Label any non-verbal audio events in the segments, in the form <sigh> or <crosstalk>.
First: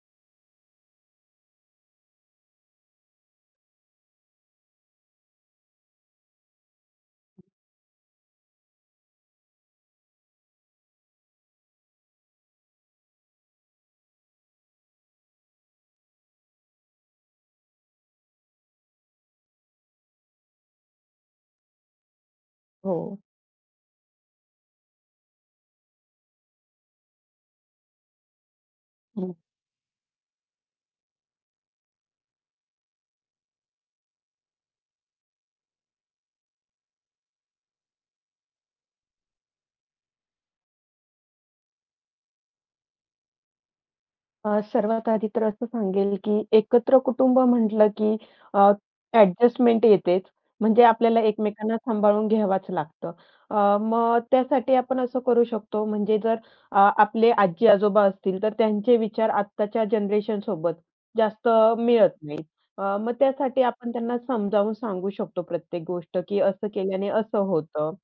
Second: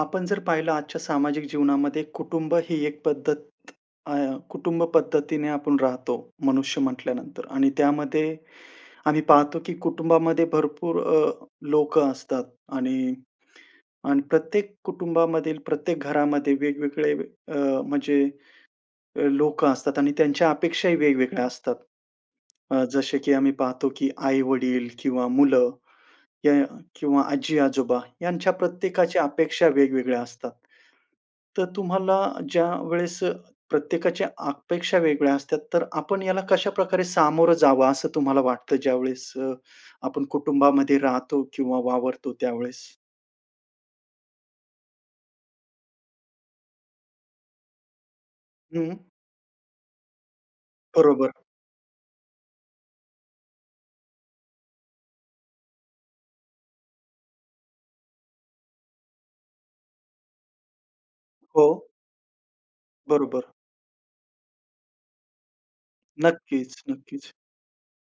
आपण जर पाहिलं आजच्या सामाजिक जीवनामध्ये कुटुंब ही एक पद्धत अ, कुटुंब पद्धतीने आपण राहतो. मनुष्य म्हटल्यानंतर आणि त्यामध्ये आम्ही पाहतो की कुटुंबामध्ये भरपूर लोक असतात आणि आणि प्रत्येक कुटुंबामधील प्रत्येक घरामध्ये वेगवेगळे म्हणजे लोक असतात आणि त्यांच्या अपेक्षाही वेगवेगळ्या असतात. हो, जसे की आम्ही पाहतो की आई-वडील किंवा मुलं या किंवा आजी-आजोबा यांच्या प्रत्येकाच्या हं. अपेक्षा वेगवेगळ्या असतात. तर तुम्हाला ज्यावेळेस प्रत्येकाच्या अपेक्षा वेगळ्या असतात, तर आपण याला कशाप्रकारे सामोरं जावं असं तुम्हाला वाटतं ज्यावेळेस आपण कुटुंबामध्ये राहतो किंवा वावरतो त्यावेळेस? सर्वात आधी तर असं सांगेल, की एकत्र कुटुंब म्हटलं, की अ, हं, ॲडजस्टमेंट येतेच. म्हणजे आपल्याला बरोबर. एकमेकांना सांभाळून घ्यावाच लागतं. मग त्यासाठी आपण असं करू शकतो, म्हणजे जर आपले आजी-आजोबा असतील, तर त्यांचे विचार आत्ताच्या जनरेशनसोबत जास्त हो, मिळत नाहीत. मग बरोबर. त्यासाठी आपण त्यांना समजावून सांगू शकतो प्रत्येक गोष्ट, की असं नक्कीच, केल्याने नक्कीच. असं होतं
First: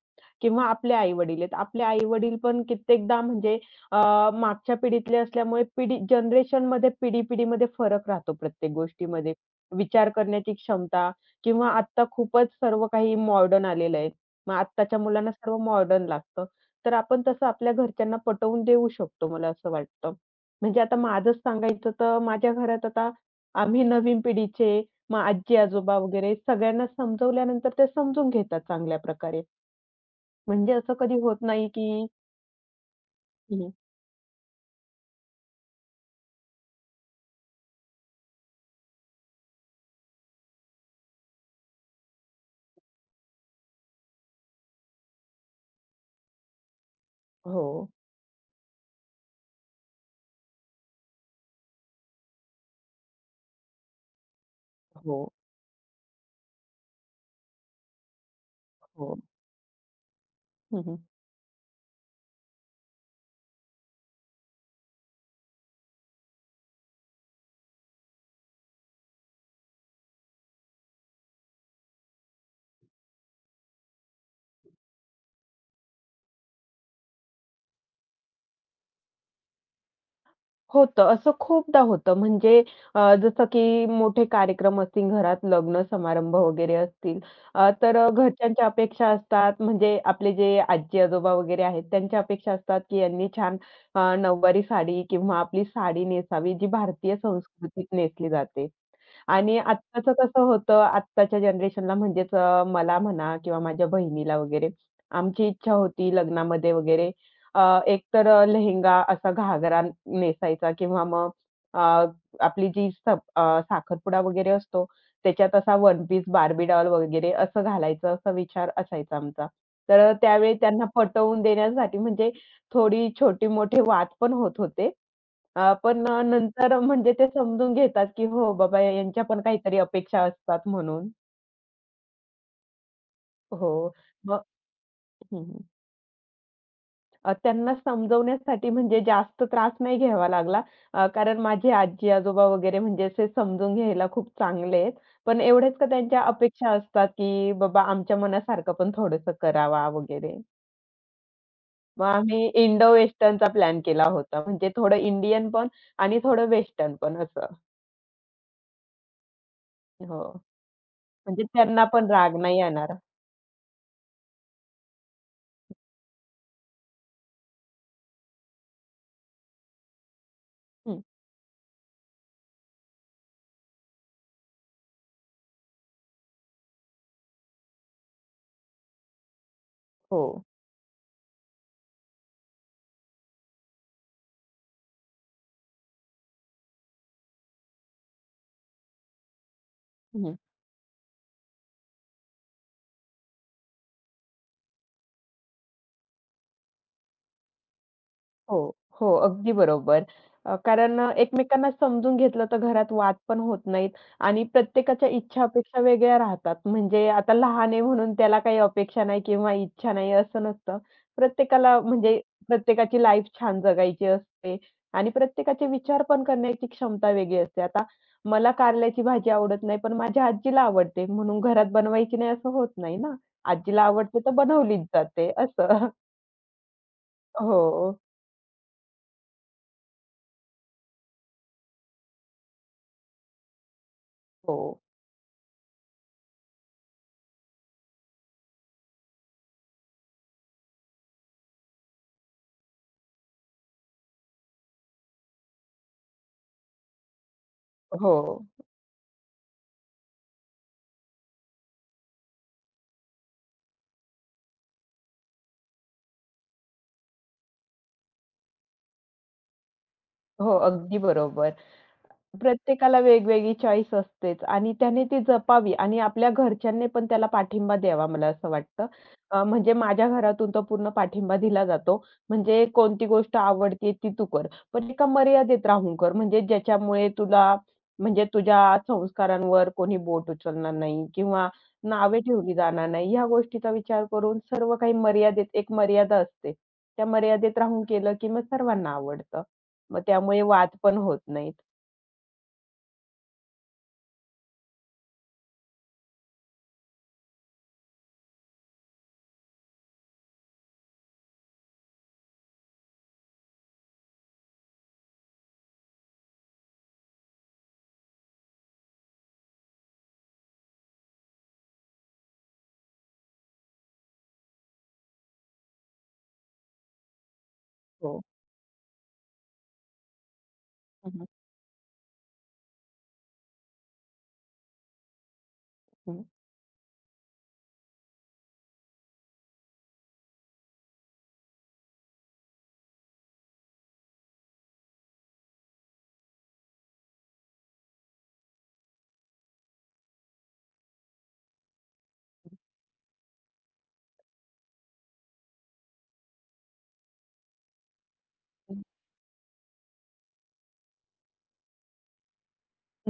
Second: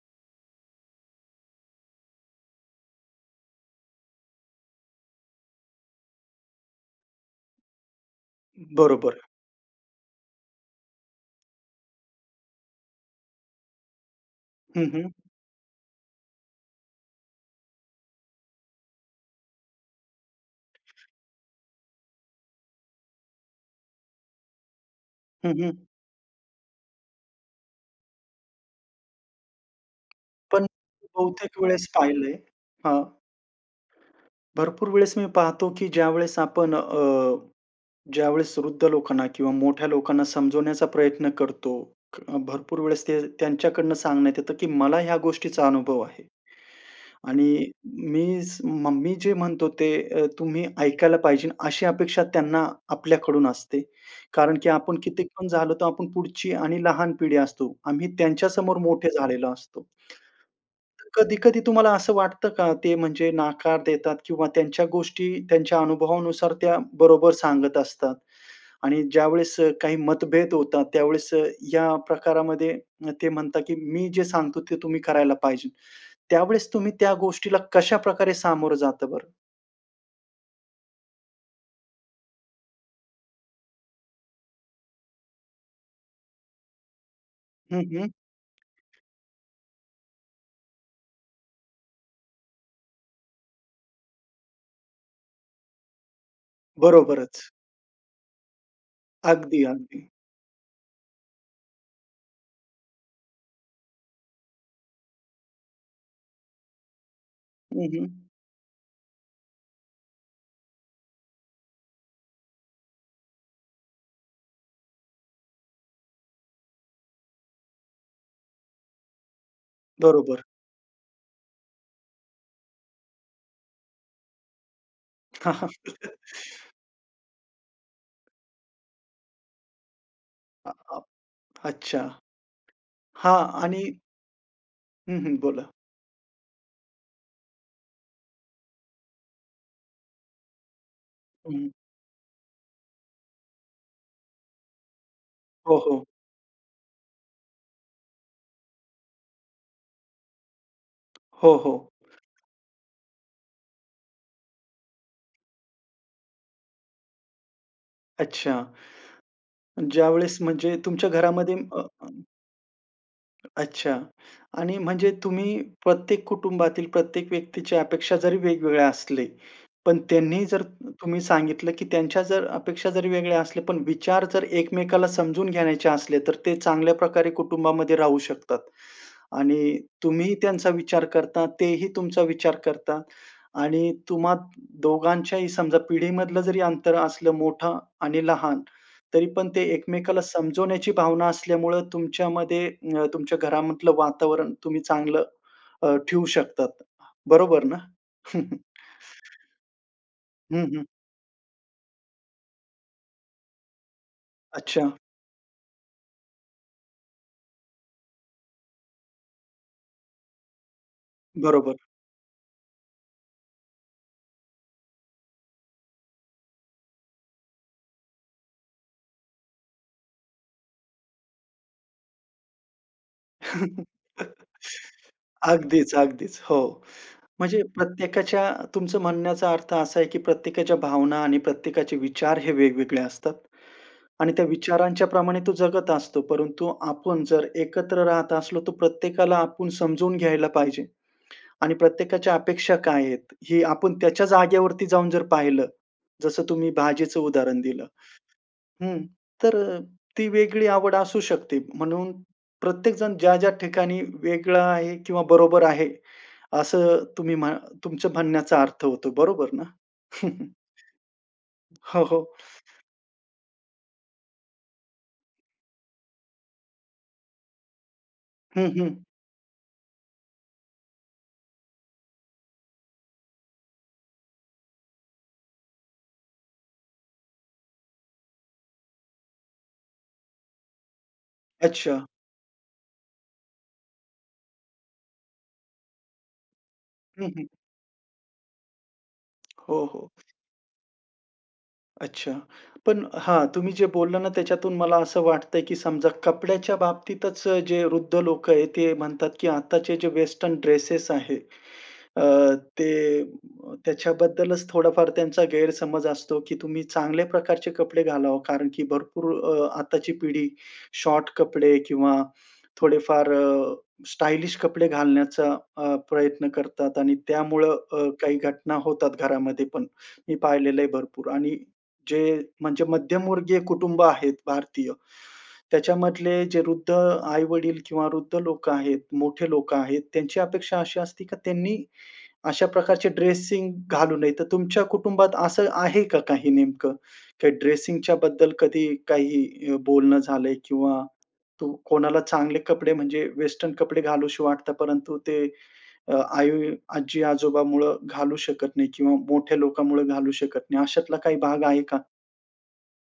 किंवा आपले आई-वडील आहेत. आपले आई-वडील पण कित्येकदा म्हणजे मागच्या पिढीतले असल्यामुळे पिढी जनरेशनमध्ये पिढी-पिढीमध्ये फरक राहतो प्रत्येक बरोबर. गोष्टीमध्ये. विचार करण्याची क्षमता किंवा आत्ता खूपच सर्व काही मॉडर्न आलेलं आहे. मग हं, आत्ताच्या हं. मुलांना सर्व मॉडर्न लागतं. तर आपण तसं आपल्या घरच्यांना पटवून देऊ शकतो, मला असं वाटतं. म्हणजे आता माझंच सांगायचं तर माझ्या घरात आता आम्ही नवीन पिढीचे, मग हं, हं. आजी-आजोबा वगैरे सगळ्यांना समजवल्यानंतर ते समजून घेतात चांगल्या प्रकारे. पण म्हणजे असं कधी होत बहुतेक नाही वेळेस की पाहिलंय हां. हं. भरपूर वेळेस मी पाहतो की ज्यावेळेस आपण ज्यावेळेस वृद्ध लोकांना किंवा मोठ्या लोकांना समजवण्याचा प्रयत्न करतो, भरपूर वेळेस ते त्यांच्याकडनं सांगण्यात येतं, की मला ह्या गोष्टीचा अनुभव आहे आणि हो, मी जे म्हणतो ते तुम्ही ऐकायला पाहिजे अशी अपेक्षा त्यांना आपल्याकडून असते. कारण की आपण हो, कितीक पण झालो तर आपण पुढची आणि लहान पिढी असतो. आम्ही त्यांच्यासमोर मोठे हो. झालेलो असतो. हं, हं. कधी-कधी तुम्हाला असं वाटतं का ते म्हणजे नकार देतात किंवा त्यांच्या गोष्टी त्यांच्या अनुभवानुसार त्या बरोबर सांगत असतात? आणि ज्यावेळेस काही मतभेद होतात, त्यावेळेस या प्रकारामध्ये ते म्हणतात, की "मी जे सांगतो ते तुम्ही करायला पाहिजे." त्यावेळेस तुम्ही त्या गोष्टीला कशाप्रकारे सामोरं जातं बरं? होतं. असं खूपदा होतं. म्हणजे जसं की मोठे कार्यक्रम असतील घरात, लग्न समारंभ वगैरे असतील. हं, तर हं. घरच्यांच्या अपेक्षा असतात. म्हणजे आपले जे आजी-आजोबा वगैरे आहेत, त्यांच्या अपेक्षा असतात, की यांनी छान नऊवारी साडी किंवा आपली साडी नेसावी, जी भारतीय बरोबरच. संस्कृतीत नेसली जाते. आणि अगदी, अगदी. आत्ताचं कसं होतं, आत्ताच्या जनरेशनला म्हणजेच मला म्हणा किंवा माझ्या बहिणीला वगैरे, आमची इच्छा होती लग्नामध्ये वगैरे अ, हं, हं. एकतर लेहेंगा असा घागरा नेसायचा किंवा मग अ, आपली जी साखरपुडा वगैरे असतो, त्याच्यात असा वन पीस, बार्बी डॉल वगैरे असं घालायचं असा विचार असायचा आमचा. तर बरोबर. त्यावेळी त्यांना पटवून देण्यासाठी म्हणजे थोडी छोटी-मोठे वाद पण होत होते. पण <laughs> नंतर म्हणजे ते समजून घेतात, की हो बाबा यांच्या पण काहीतरी अपेक्षा असतात अ, अ, म्हणून. अच्छा. हां आणि हो. मग हं, हं. हं, हं. बोला. त्यांना समजवण्यासाठी म्हणजे जास्त त्रास नाही घ्यावा लागला. कारण हं. माझे आजी-आजोबा वगैरे म्हणजे असे समजून घ्यायला खूप चांगले आहेत. पण एवढेच हो, का हो. त्यांच्या अपेक्षा असतात, की बाबा आमच्या मनासारखं पण थोडंसं करावा वगैरे. हो, हो. मग आम्ही इंडो वेस्टर्नचा प्लॅन केला होता. म्हणजे थोडं इंडियन पण आणि थोडं वेस्टर्न पण असं. अच्छा. हो. ज्यावेळेस म्हणजे तुमच्या म्हणजे घरामध्ये अ, त्यांना अ पण राग नाही येणार. अच्छा. आणि म्हणजे तुम्ही प्रत्येक कुटुंबातील प्रत्येक व्यक्तीची अपेक्षा जरी वेगवेगळ्या असले, पण त्यांनी जर हं. तुम्ही सांगितलं, की त्यांच्या जर अपेक्षा जरी वेगळ्या असल्या, पण विचार जर एकमेकाला समजून घेण्याचे असले, तर ते चांगल्या प्रकारे कुटुंबामध्ये राहू शकतात. आणि हो. तुम्हीही त्यांचा विचार करता, तेही तुमचा विचार करतात आणि तुम्हा दोघांच्याही समजा पिढीमधलं जरी अंतर असलं मोठं आणि लहान, तरी पण ते एकमेकाला हं. समजवण्याची भावना असल्यामुळं तुमच्यामध्ये तुमच्या घरामधलं वातावरण तुम्ही चांगलं ठेवू शकतात. बरोबर ना? हो, <laughs> हो. अगदी बरोबर. हं, हं. कारण एकमेकांना समजून घेतलं तर घरात वाद पण होत नाहीत आणि अच्छा. प्रत्येकाच्या इच्छा-अपेक्षा वेगळ्या राहतात. म्हणजे आता लहान आहे म्हणून त्याला काही अपेक्षा नाही किंवा इच्छा नाही असं नसतं. बरोबर. प्रत्येकाला म्हणजे प्रत्येकाची लाईफ छान जगायची असते आणि प्रत्येकाचे विचार पण करण्याची क्षमता वेगळी असते. आता मला कारल्याची भाजी आवडत नाही, पण माझ्या आजीला आवडते म्हणून घरात बनवायची नाही असं होत नाही ना. आजीला <laughs> आवडते तर बनवलीच जाते असं. अगदीच, अगदीच. हो. म्हणजे हो. प्रत्येकाच्या तुमचं म्हणण्याचा अर्थ असा आहे, की प्रत्येकाच्या भावना आणि प्रत्येकाचे विचार हे वेगवेगळे असतात. आणि त्या हो, विचारांच्या प्रमाणे तो जगत असतो. परंतु आपण जर एकत्र राहत असलो, तर प्रत्येकाला आपण समजून घ्यायला पाहिजे. आणि प्रत्येकाच्या अपेक्षा काय आहेत? हे आपण त्याच्या जागेवरती जाऊन जर पाहिलं, जसं तुम्ही भाजीचं उदाहरण दिलं. हो, हं. तर ती वेगळी आवड असू शकते. म्हणून प्रत्येकजण ज्या-ज्या ठिकाणी वेगळा आहे किंवा बरोबर आहे, असं तुम्ही म्ह तुमच्या म्हणण्याचा अर्थ होतो. बरोबर ना? हो. <laughs> अगदी बरोबर. हो, हो. प्रत्येकाला वेगवेगळी चॉईस असतेच आणि त्याने ती जपावी आणि आपल्या घरच्यांनी पण त्याला पाठिंबा द्यावा मला असं हं, वाटतं. हं. म्हणजे माझ्या घरातून तो पूर्ण पाठिंबा दिला जातो. म्हणजे कोणती गोष्ट आवडते ती तू कर. पण एका मर्यादेत राहून कर. म्हणजे ज्याच्यामुळे तुला म्हणजे तुझ्या संस्कारांवर कोणी बोट उचलणार नाही किंवा अच्छा. नावे ठेवली जाणार नाही. ह्या गोष्टीचा विचार करून सर्व काही मर्यादेत एक मर्यादा असते. त्या हं, हं. मर्यादेत राहून केलं की मग सर्वांना आवडतं. हो, मग हो. त्यामुळे वाद पण होत नाहीत. अच्छा. पण हां, तुम्ही जे बोलला ना त्याच्यातून मला असं वाटतंय, की समजा कपड्याच्या बाबतीतच जे वृद्ध लोकं आहेत ते म्हणतात, की आताचे जे वेस्टर्न ड्रेसेस आहे, अ, ते त्याच्याबद्दलच थोडाफार त्यांचा गैरसमज असतो, की तुम्ही चांगल्या प्रकारचे कपडे घालावं कारण की भरपूर आताची पिढी शॉर्ट कपडे किंवा थोडेफार स्टायलिश कपडे घालण्याचा प्रयत्न करतात आणि त्यामुळं हो. काही घटना होतात घरामध्ये पण. मी पाहिलेलं आहे हं, भरपूर आणि जे म्हणजे मध्यमवर्गीय कुटुंब आहेत भारतीय. हं, त्याच्यामधले जे वृद्ध आई-वडील किंवा वृद्ध लोकं आहेत, मोठे लोक आहेत, त्यांची अपेक्षा अशी असते की त्यांनी अशा प्रकारचे ड्रेसिंग घालू नये. तर तुमच्या कुटुंबात असं आहे का काही नेमकं? काही ड्रेसिंगच्या बद्दल कधी काही बोलणं झालंय किंवा तू कोणाला चांगले कपडे म्हणजे वेस्टर्न कपडे घालूशी वाटतात, परंतु ते आई आजी-आजोबामुळं घालू शकत नाही किंवा मोठ्या लोकांमुळे घालू शकत नाही. अशातला काही भाग आहे का?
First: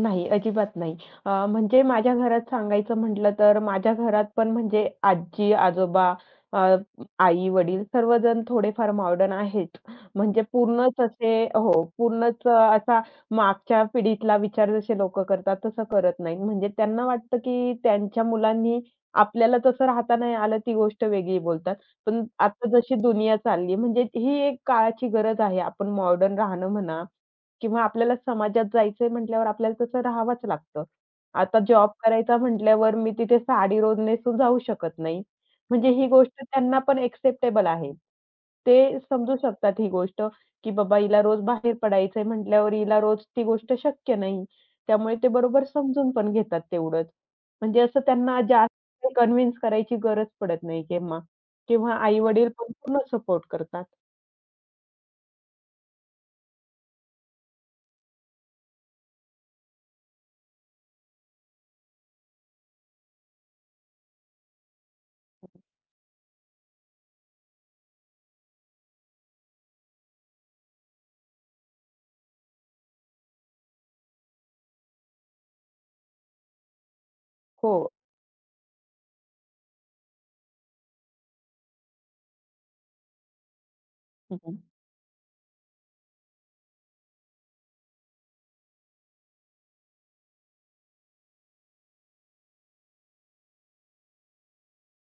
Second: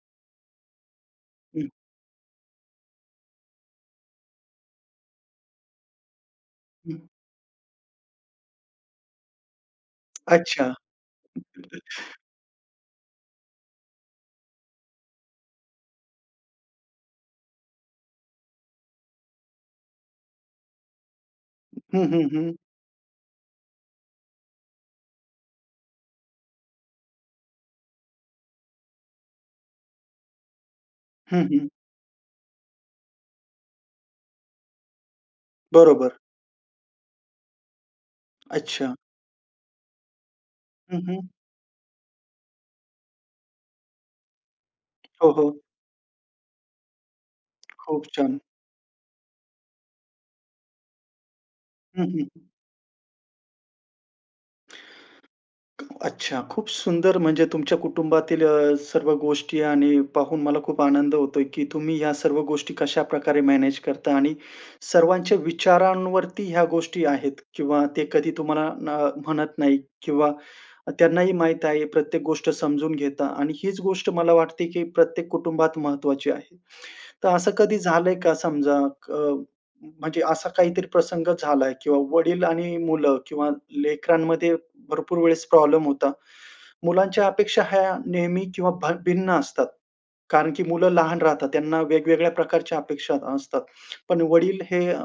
नाही, अजिबात नाही. हं, म्हणजे माझ्या घरात सांगायचं म्हटलं तर माझ्या घरात पण म्हणजे आजी-आजोबा, अ, हं. आई-वडील सर्वजण थोडेफार मॉडर्न आहेत. म्हणजे अच्छा. पूर्णच असे हो, पूर्णच असा मागच्या पिढीतला विचार जसे लोकं करतात तसं करत नाहीत. म्हणजे त्यांना वाटतं, की त्यांच्या मुलांनी आपल्याला तसं राहता नाही आलं ती गोष्ट वेगळी बोलतात. हं, पण हं, हं. आता जशी दुनिया चालली म्हणजे ही एक काळाची गरज आहे. आपण मॉडर्न राहणं म्हणा किंवा आपल्याला समाजात जायचंय म्हटल्यावर आपल्याला तसं राहावंच लागतं. हं, आता हं. जॉब करायचा म्हटल्यावर मी तिथे साडी रोज नेसून जाऊ शकत नाही. म्हणजे ही बरोबर. गोष्ट त्यांना पण एक्सेप्टेबल आहे. अच्छा. ते समजू शकतात ही गोष्ट, की बाबा हं, हं. हिला रोज बाहेर पडायचंय म्हटल्यावर हिला रोज ती गोष्ट शक्य नाही. त्यामुळे ते हो, हो. बरोबर समजून पण घेतात तेवढंच. म्हणजे असं खूप त्यांना छान. जास्त कन्व्हिन्स करायची गरज पडत नाही केव्हा. किंवा हं, हं. आई-वडील पण पूर्ण सपोर्ट करतात. अच्छा. खूप सुंदर म्हणजे तुमच्या कुटुंबातील सर्व गोष्टी आणि पाहून मला खूप आनंद होतोय, की तुम्ही ह्या सर्व गोष्टी कशाप्रकारे मॅनेज करता आणि सर्वांच्या विचारांवरती ह्या गोष्टी आहेत किंवा ते कधी तुम्हाला न म्हणत नाही किंवा त्यांनाही माहीत आहे. प्रत्येक गोष्ट समजून घेता आणि हीच गोष्ट मला वाटते, की प्रत्येक कुटुंबात महत्त्वाची आहे. तर असं हो. कधी झालंय का समजा अ, म्हणजे असा काहीतरी प्रसंग झालाय किंवा वडील आणि मुलं किंवा हं, लेकरांमध्ये हं. भरपूर वेळेस प्रॉब्लेम होता. मुलांच्या अपेक्षा ह्या नेहमी किंवा भिन्न असतात. कारण की मुलं लहान राहतात. त्यांना वेगवेगळ्या प्रकारच्या अपेक्षा असतात. पण वडील हे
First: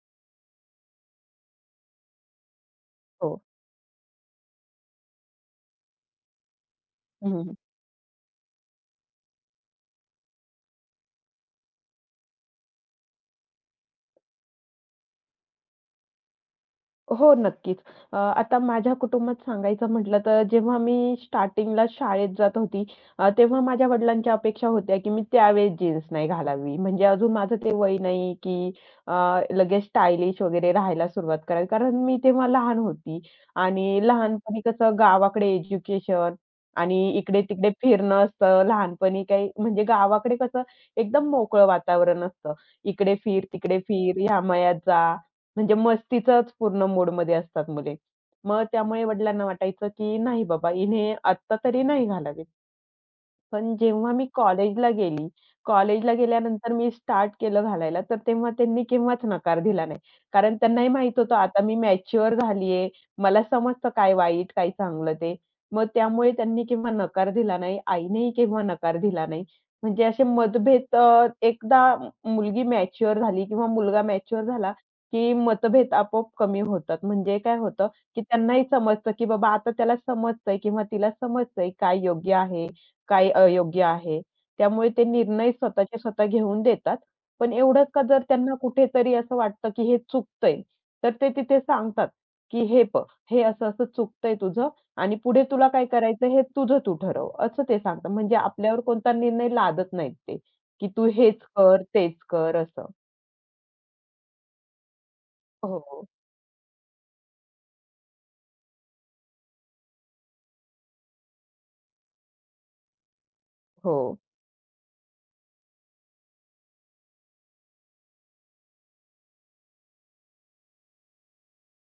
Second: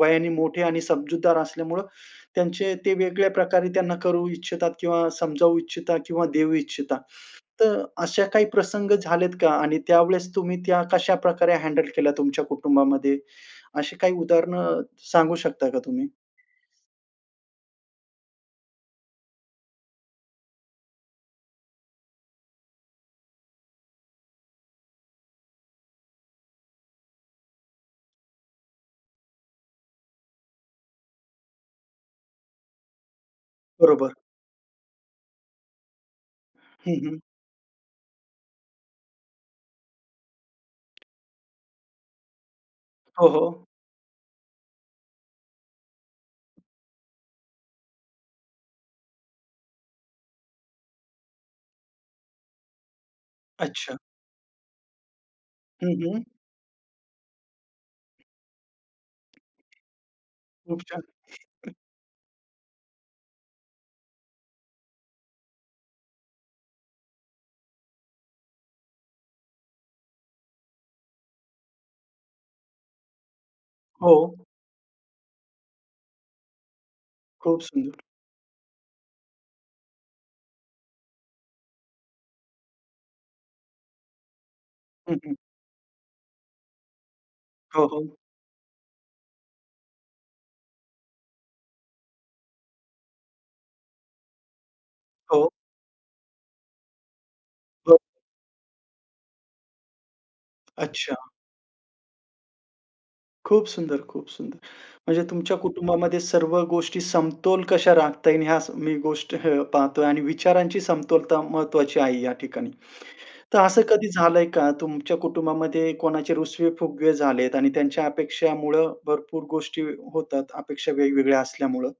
वयाने मोठे आणि समजूतदार असल्यामुळं त्यांचे ते वेगळ्या हो. प्रकारे त्यांना करू इच्छितात किंवा समजावू इच्छिता किंवा देऊ इच्छिता. हं, हं. तर अशा काही प्रसंग झालेत का? आणि त्यावेळेस तुम्ही त्या कशाप्रकारे हँडल केल्या तुमच्या कुटुंबामध्ये? अशी काही उदाहरणं सांगू शकता का तुम्ही? हो, नक्कीच. आता माझ्या कुटुंबात सांगायचं म्हटलं तर जेव्हा मी स्टार्टिंगला शाळेत जात होती, तेव्हा माझ्या वडिलांच्या अपेक्षा होत्या, की मी त्यावेळेस जीन्स नाही घालावी. म्हणजे अजून माझं ते वय नाही, की अ, लगेच स्टायलिश वगैरे राहायला सुरुवात करावी. कारण मी तेव्हा लहान होती आणि बरोबर. लहानपणी कसं गावाकडे एज्युकेशन आणि हं, हं. इकडे-तिकडे फिरणं असतं. लहानपणी काही म्हणजे गावाकडे कसं एकदम मोकळं वातावरण असतं. इकडे हो, फिर, हो. तिकडे फिर, ह्या मळ्यात जा, म्हणजे मस्तीचाच पूर्ण मूडमध्ये असतात मुले. मग त्यामुळे वडिलांना वाटायचं, की नाही बाबा हिने आत्ता तरी नाही घालावी. पण अच्छा. जेव्हा मी कॉलेजला गेली, हं, कॉलेजला हं. गेल्यानंतर मी स्टार्ट केलं घालायला, तर तेव्हा त्यांनी केव्हाच नकार दिला नाही. कारण खूप त्यांनाही छान. माहीत होतं आता मी मॅच्युअर झाली आहे. मला समजतं काय वाईट, काय चांगलं ते. मग त्यामुळे त्यांनी केव्हा नकार दिला नाही. आईनेही केव्हा नकार दिला नाही. म्हणजे असे मतभेद एकदा मुलगी मॅच्युअर झाली किंवा मुलगा हो. मॅच्युअर झाला, की मतभेद आपोआप कमी होतात. म्हणजे काय खूप होतं, सुंदर. की त्यांनाही समजतं, की बाबा आता त्याला समजतंय किंवा तिला समजतंय काय योग्य आहे, काय अयोग्य आहे. त्यामुळे ते हं, हं. निर्णय स्वतःचे स्वतः घेऊन देतात. पण एवढंच हो, का हो. जर त्यांना कुठेतरी असं वाटतं, की हे चुकतंय, तर ते तिथे सांगतात, की "हे बघ, हे असं-असं चुकतंय तुझं आणि पुढे हो. तुला काय करायचं हे तुझं तू ठरव." असं ते हो. सांगतात. म्हणजे आपल्यावर कोणता निर्णय लादत नाहीत ते, की "तू अच्छा. हेच कर, तेच कर." असं. खूप सुंदर, खूप सुंदर. म्हणजे तुमच्या हो, कुटुंबामध्ये सर्व गोष्टी समतोल कशा राखता येईल ह्या मी गोष्ट पाहतोय आणि विचारांची समतोलता महत्त्वाची आहे या ठिकाणी. तर असं हो. कधी झालंय का तुमच्या कुटुंबामध्ये कोणाचे रुसवे-फुगवे झालेत आणि त्यांच्या अपेक्षामुळं भरपूर गोष्टी होतात, अपेक्षा वेगवेगळ्या असल्यामुळं.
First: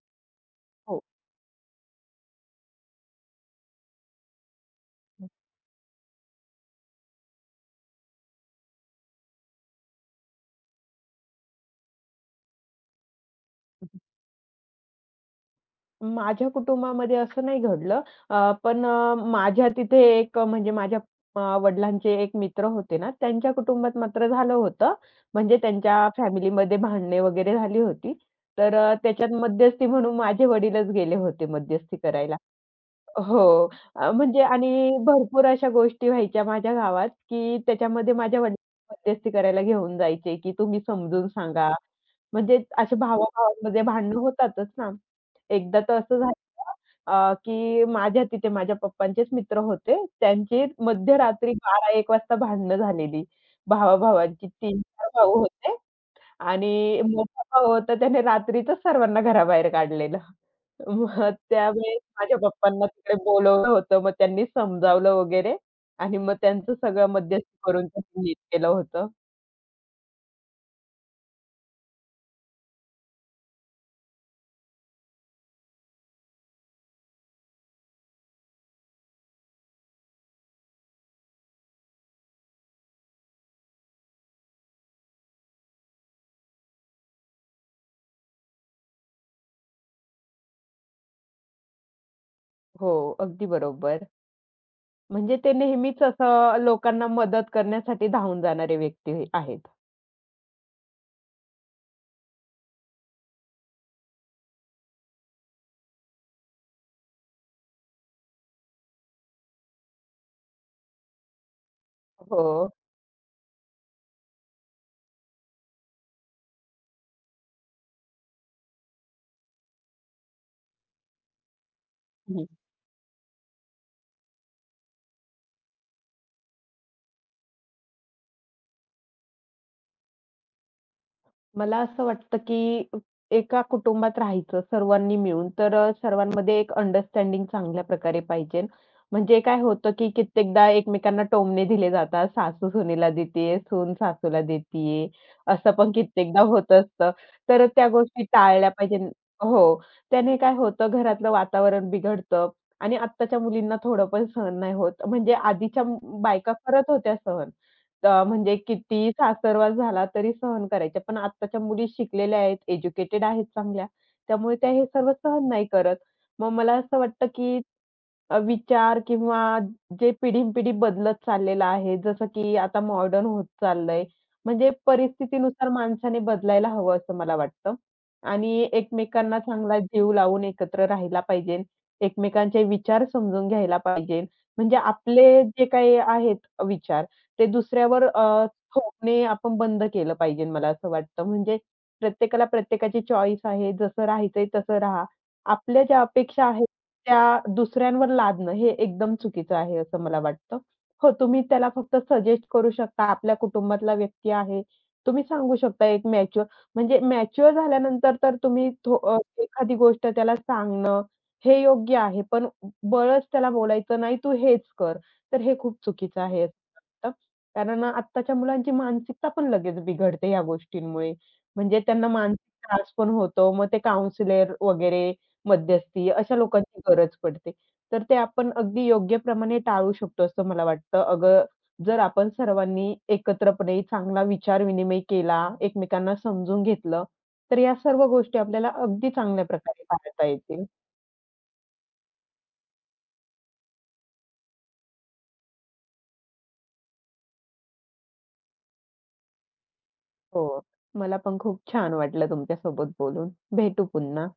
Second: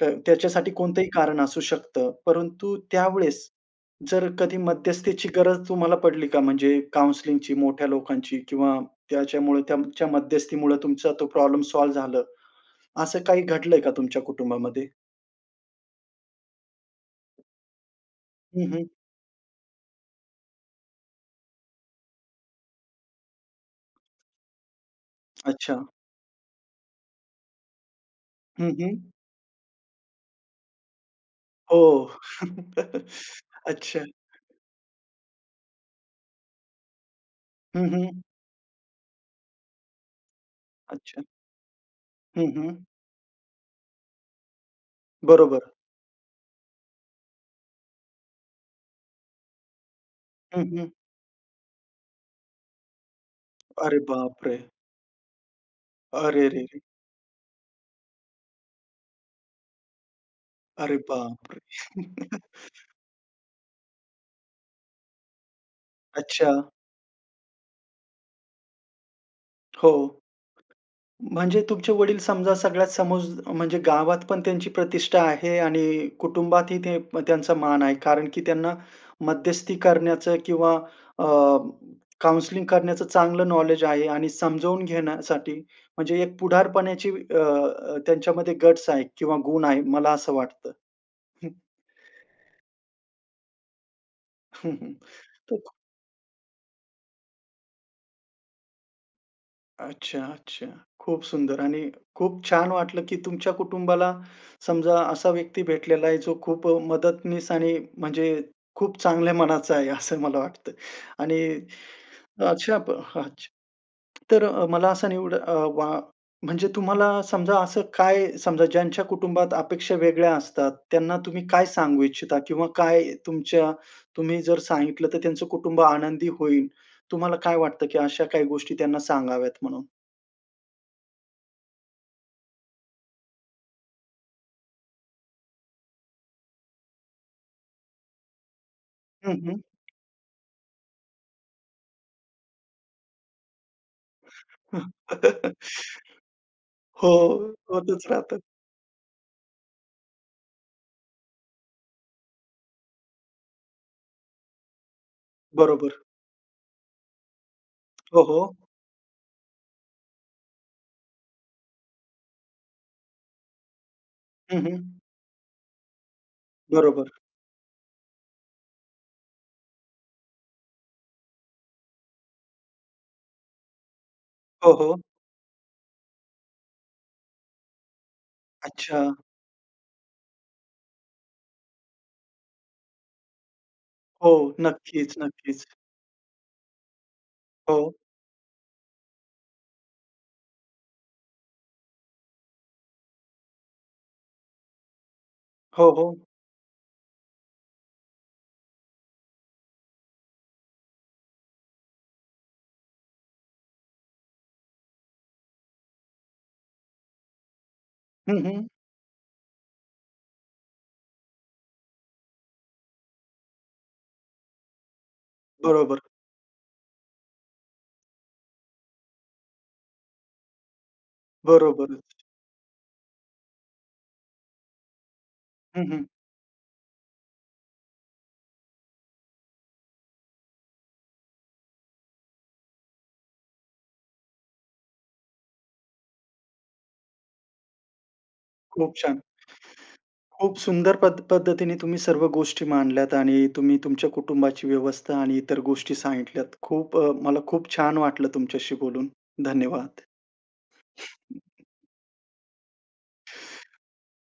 त्याच्यासाठी हो. कोणतंही कारण असू शकतं. परंतु त्यावेळेस जर कधी मध्यस्थीची गरज तुम्हाला पडली का? म्हणजे काउन्सलिंगची, मोठ्या लोकांची किंवा त्याच्यामुळे त्यांच्या मध्यस्थीमुळे तुमचा तो प्रॉब्लेम सॉल्व्ह झालं. असं काही घडलंय का तुमच्या कुटुंबामध्ये? माझ्या कुटुंबामध्ये असं नाही घडलं. हं, पण हं. माझ्या तिथे एक म्हणजे माझ्या वडिलांचे एक मित्र होते ना, त्यांच्या कुटुंबात मात्र झालं होतं. म्हणजे अच्छा. त्यांच्या फॅमिलीमध्ये भांडणे वगैरे झाली होती. हं, तर हं. त्याच्यात मध्यस्थी म्हणून माझे वडीलच गेले होते मध्यस्थी हो. करायला. <laughs> हो. अच्छा. म्हणजे आणि भरपूर अशा गोष्टी व्हायच्या माझ्या गावात, की हं, त्याच्यामध्ये हं. माझ्या वडिलांना मध्यस्थी करायला घेऊन जायचे, की तुम्ही अच्छा. समजून सांगा. हं, म्हणजे हं. असे भावा-भावांमध्ये भांडणं होतातच ना. बरोबर. एकदा तर असं झालं की माझ्या तिथे माझ्या पप्पांचेच मित्र होते. त्यांची हं, हं. मध्यरात्री 12-1 वाजता भांडणं झालेली. अरे भावा-भावांची बापरे! 3 भाऊ होते अरेरेरे! आणि मोठा भाऊ होता त्याने रात्रीतच सर्वांना घराबाहेर काढलेलं. अरे मग बापरे! त्यावेळेस माझ्या <laughs> पप्पांना तिकडे बोलावलं होतं. मग त्यांनी समजावलं वगैरे आणि मग अच्छा. त्यांचं सगळं मध्यस्थी करून ते नीट केलं होतं. हो. म्हणजे तुमचे वडील समजा सगळ्यात समोर म्हणजे गावात पण त्यांची प्रतिष्ठा आहे आणि कुटुंबातही ते त्यांचा मान आहे. कारण की त्यांना मध्यस्थी करण्याचं किंवा अ, काउंसलिंग करण्याचं चांगलं नॉलेज आहे आणि समजावून घेण्यासाठी म्हणजे एक पुढारपणाची अ, अ, त्यांच्यामध्ये गट्स आहे किंवा गुण आहे, मला असं वाटतं. हो, अगदी बरोबर. <laughs> म्हणजे ते तर नेहमीच असं लोकांना मदत करण्यासाठी धावून जाणारे व्यक्ती आहेत. अच्छा, अच्छा. खूप सुंदर आणि खूप छान वाटलं, की तुमच्या कुटुंबाला समजा असा व्यक्ती भेटलेला आहे, जो खूप मदतनीस आणि म्हणजे खूप चांगल्या मनाचा आहे, असं मला वाटतं. आणि हो. अच्छा प अच्छा. तर मला असं निवड अ, वा म्हणजे तुम्हाला समजा असं काय समजा ज्यांच्या कुटुंबात अपेक्षा वेगळ्या असतात, त्यांना तुम्ही काय सांगू इच्छिता? किंवा काय तुमच्या तुम्ही जर सांगितलं, तर त्यांचं कुटुंब आनंदी होईल. तुम्हाला काय वाटतं, की अशा काही गोष्टी त्यांना सांगाव्यात म्हणून? मला असं वाटतं, की एका कुटुंबात राहायचं सर्वांनी मिळून, तर सर्वांमध्ये एक अंडरस्टँडिंग चांगल्या प्रकारे पाहिजे. म्हणजे काय होतं, की कित्येकदा एकमेकांना टोमणे दिले जातात. सासू सुनेला देतीये, सून सासूला देतीये, असं पण <laughs> कित्येकदा होत असतं. हो, तर त्या होतच गोष्टी राहतं. टाळल्या पाहिजे हो. त्याने काय होतं, घरातलं वातावरण बिघडतं आणि आत्ताच्या मुलींना थोडं पण सहन नाही होत. म्हणजे आधीच्या बरोबर. बायका करत होत्या सहन. हो, म्हणजे हो. कितीही सासरवास झाला तरी सहन करायच्या. पण आत्ताच्या मुली शिकलेल्या आहेत, एज्युकेटेड आहेत चांगल्या. त्यामुळे हं, त्या हं. हे सर्व सहन नाही करत. मग मला असं बरोबर. वाटतं, की विचार किंवा जे पिढीनपिढी बदलत चाललेलं आहे, जसं की आता मॉडर्न होत चाललंय. म्हणजे हो, हो. परिस्थितीनुसार माणसाने बदलायला हवं असं मला वाटतं. आणि अच्छा. एकमेकांना चांगला जीव लावून एकत्र राहायला पाहिजे. एकमेकांचे विचार समजून घ्यायला पाहिजे. हो, म्हणजे नक्कीच, आपले जे नक्कीच. काही आहेत विचार, ते हो. दुसऱ्यावर थोपणे आपण बंद केलं पाहिजे मला असं वाटतं. म्हणजे प्रत्येकाला प्रत्येकाची चॉईस आहे. जसं राहायचंय तसं राहा. आपल्या हो, ज्या हो. अपेक्षा आहेत त्या दुसऱ्यांवर लादणं हे एकदम चुकीचं आहे असं मला वाटतं. हो, तुम्ही त्याला फक्त सजेस्ट करू शकता. आपल्या कुटुंबातला व्यक्ती आहे. तुम्ही सांगू शकता एक मॅच्युअर म्हणजे मॅच्युअर झाल्यानंतर तर हं, हं. तुम्ही एखादी गोष्ट त्याला सांगणं हे योग्य आहे. पण बळच त्याला बोलायचं, "नाही तू हेच कर." तर हे खूप बरोबर. चुकीचं आहे. वाटतं. कारण आत्ताच्या मुलांची मानसिकता पण लगेच बिघडते या गोष्टींमुळे. म्हणजे त्यांना बरोबरच. मानसिक त्रास पण होतो. मग ते काउंसलर वगैरे, हं, हं. मध्यस्थी अशा लोकांची गरज पडते. तर ते आपण अगदी योग्य प्रमाणे टाळू शकतो असं मला वाटतं. अगं, जर आपण सर्वांनी एकत्रपणे चांगला विचार-विनिमय केला, एकमेकांना समजून घेतलं, तर या सर्व गोष्टी आपल्याला खूप अगदी छान. चांगल्या प्रकारे पाहता खूप येतील. सुंदर पद्धतीने तुम्ही सर्व गोष्टी मांडल्यात आणि तुम्ही तुमच्या कुटुंबाची व्यवस्था आणि इतर गोष्टी सांगितल्यात. खूप मला खूप छान वाटलं तुमच्याशी बोलून. धन्यवाद. हो. मला पण खूप छान वाटलं तुमच्यासोबत बोलून. भेटू पुन्हा.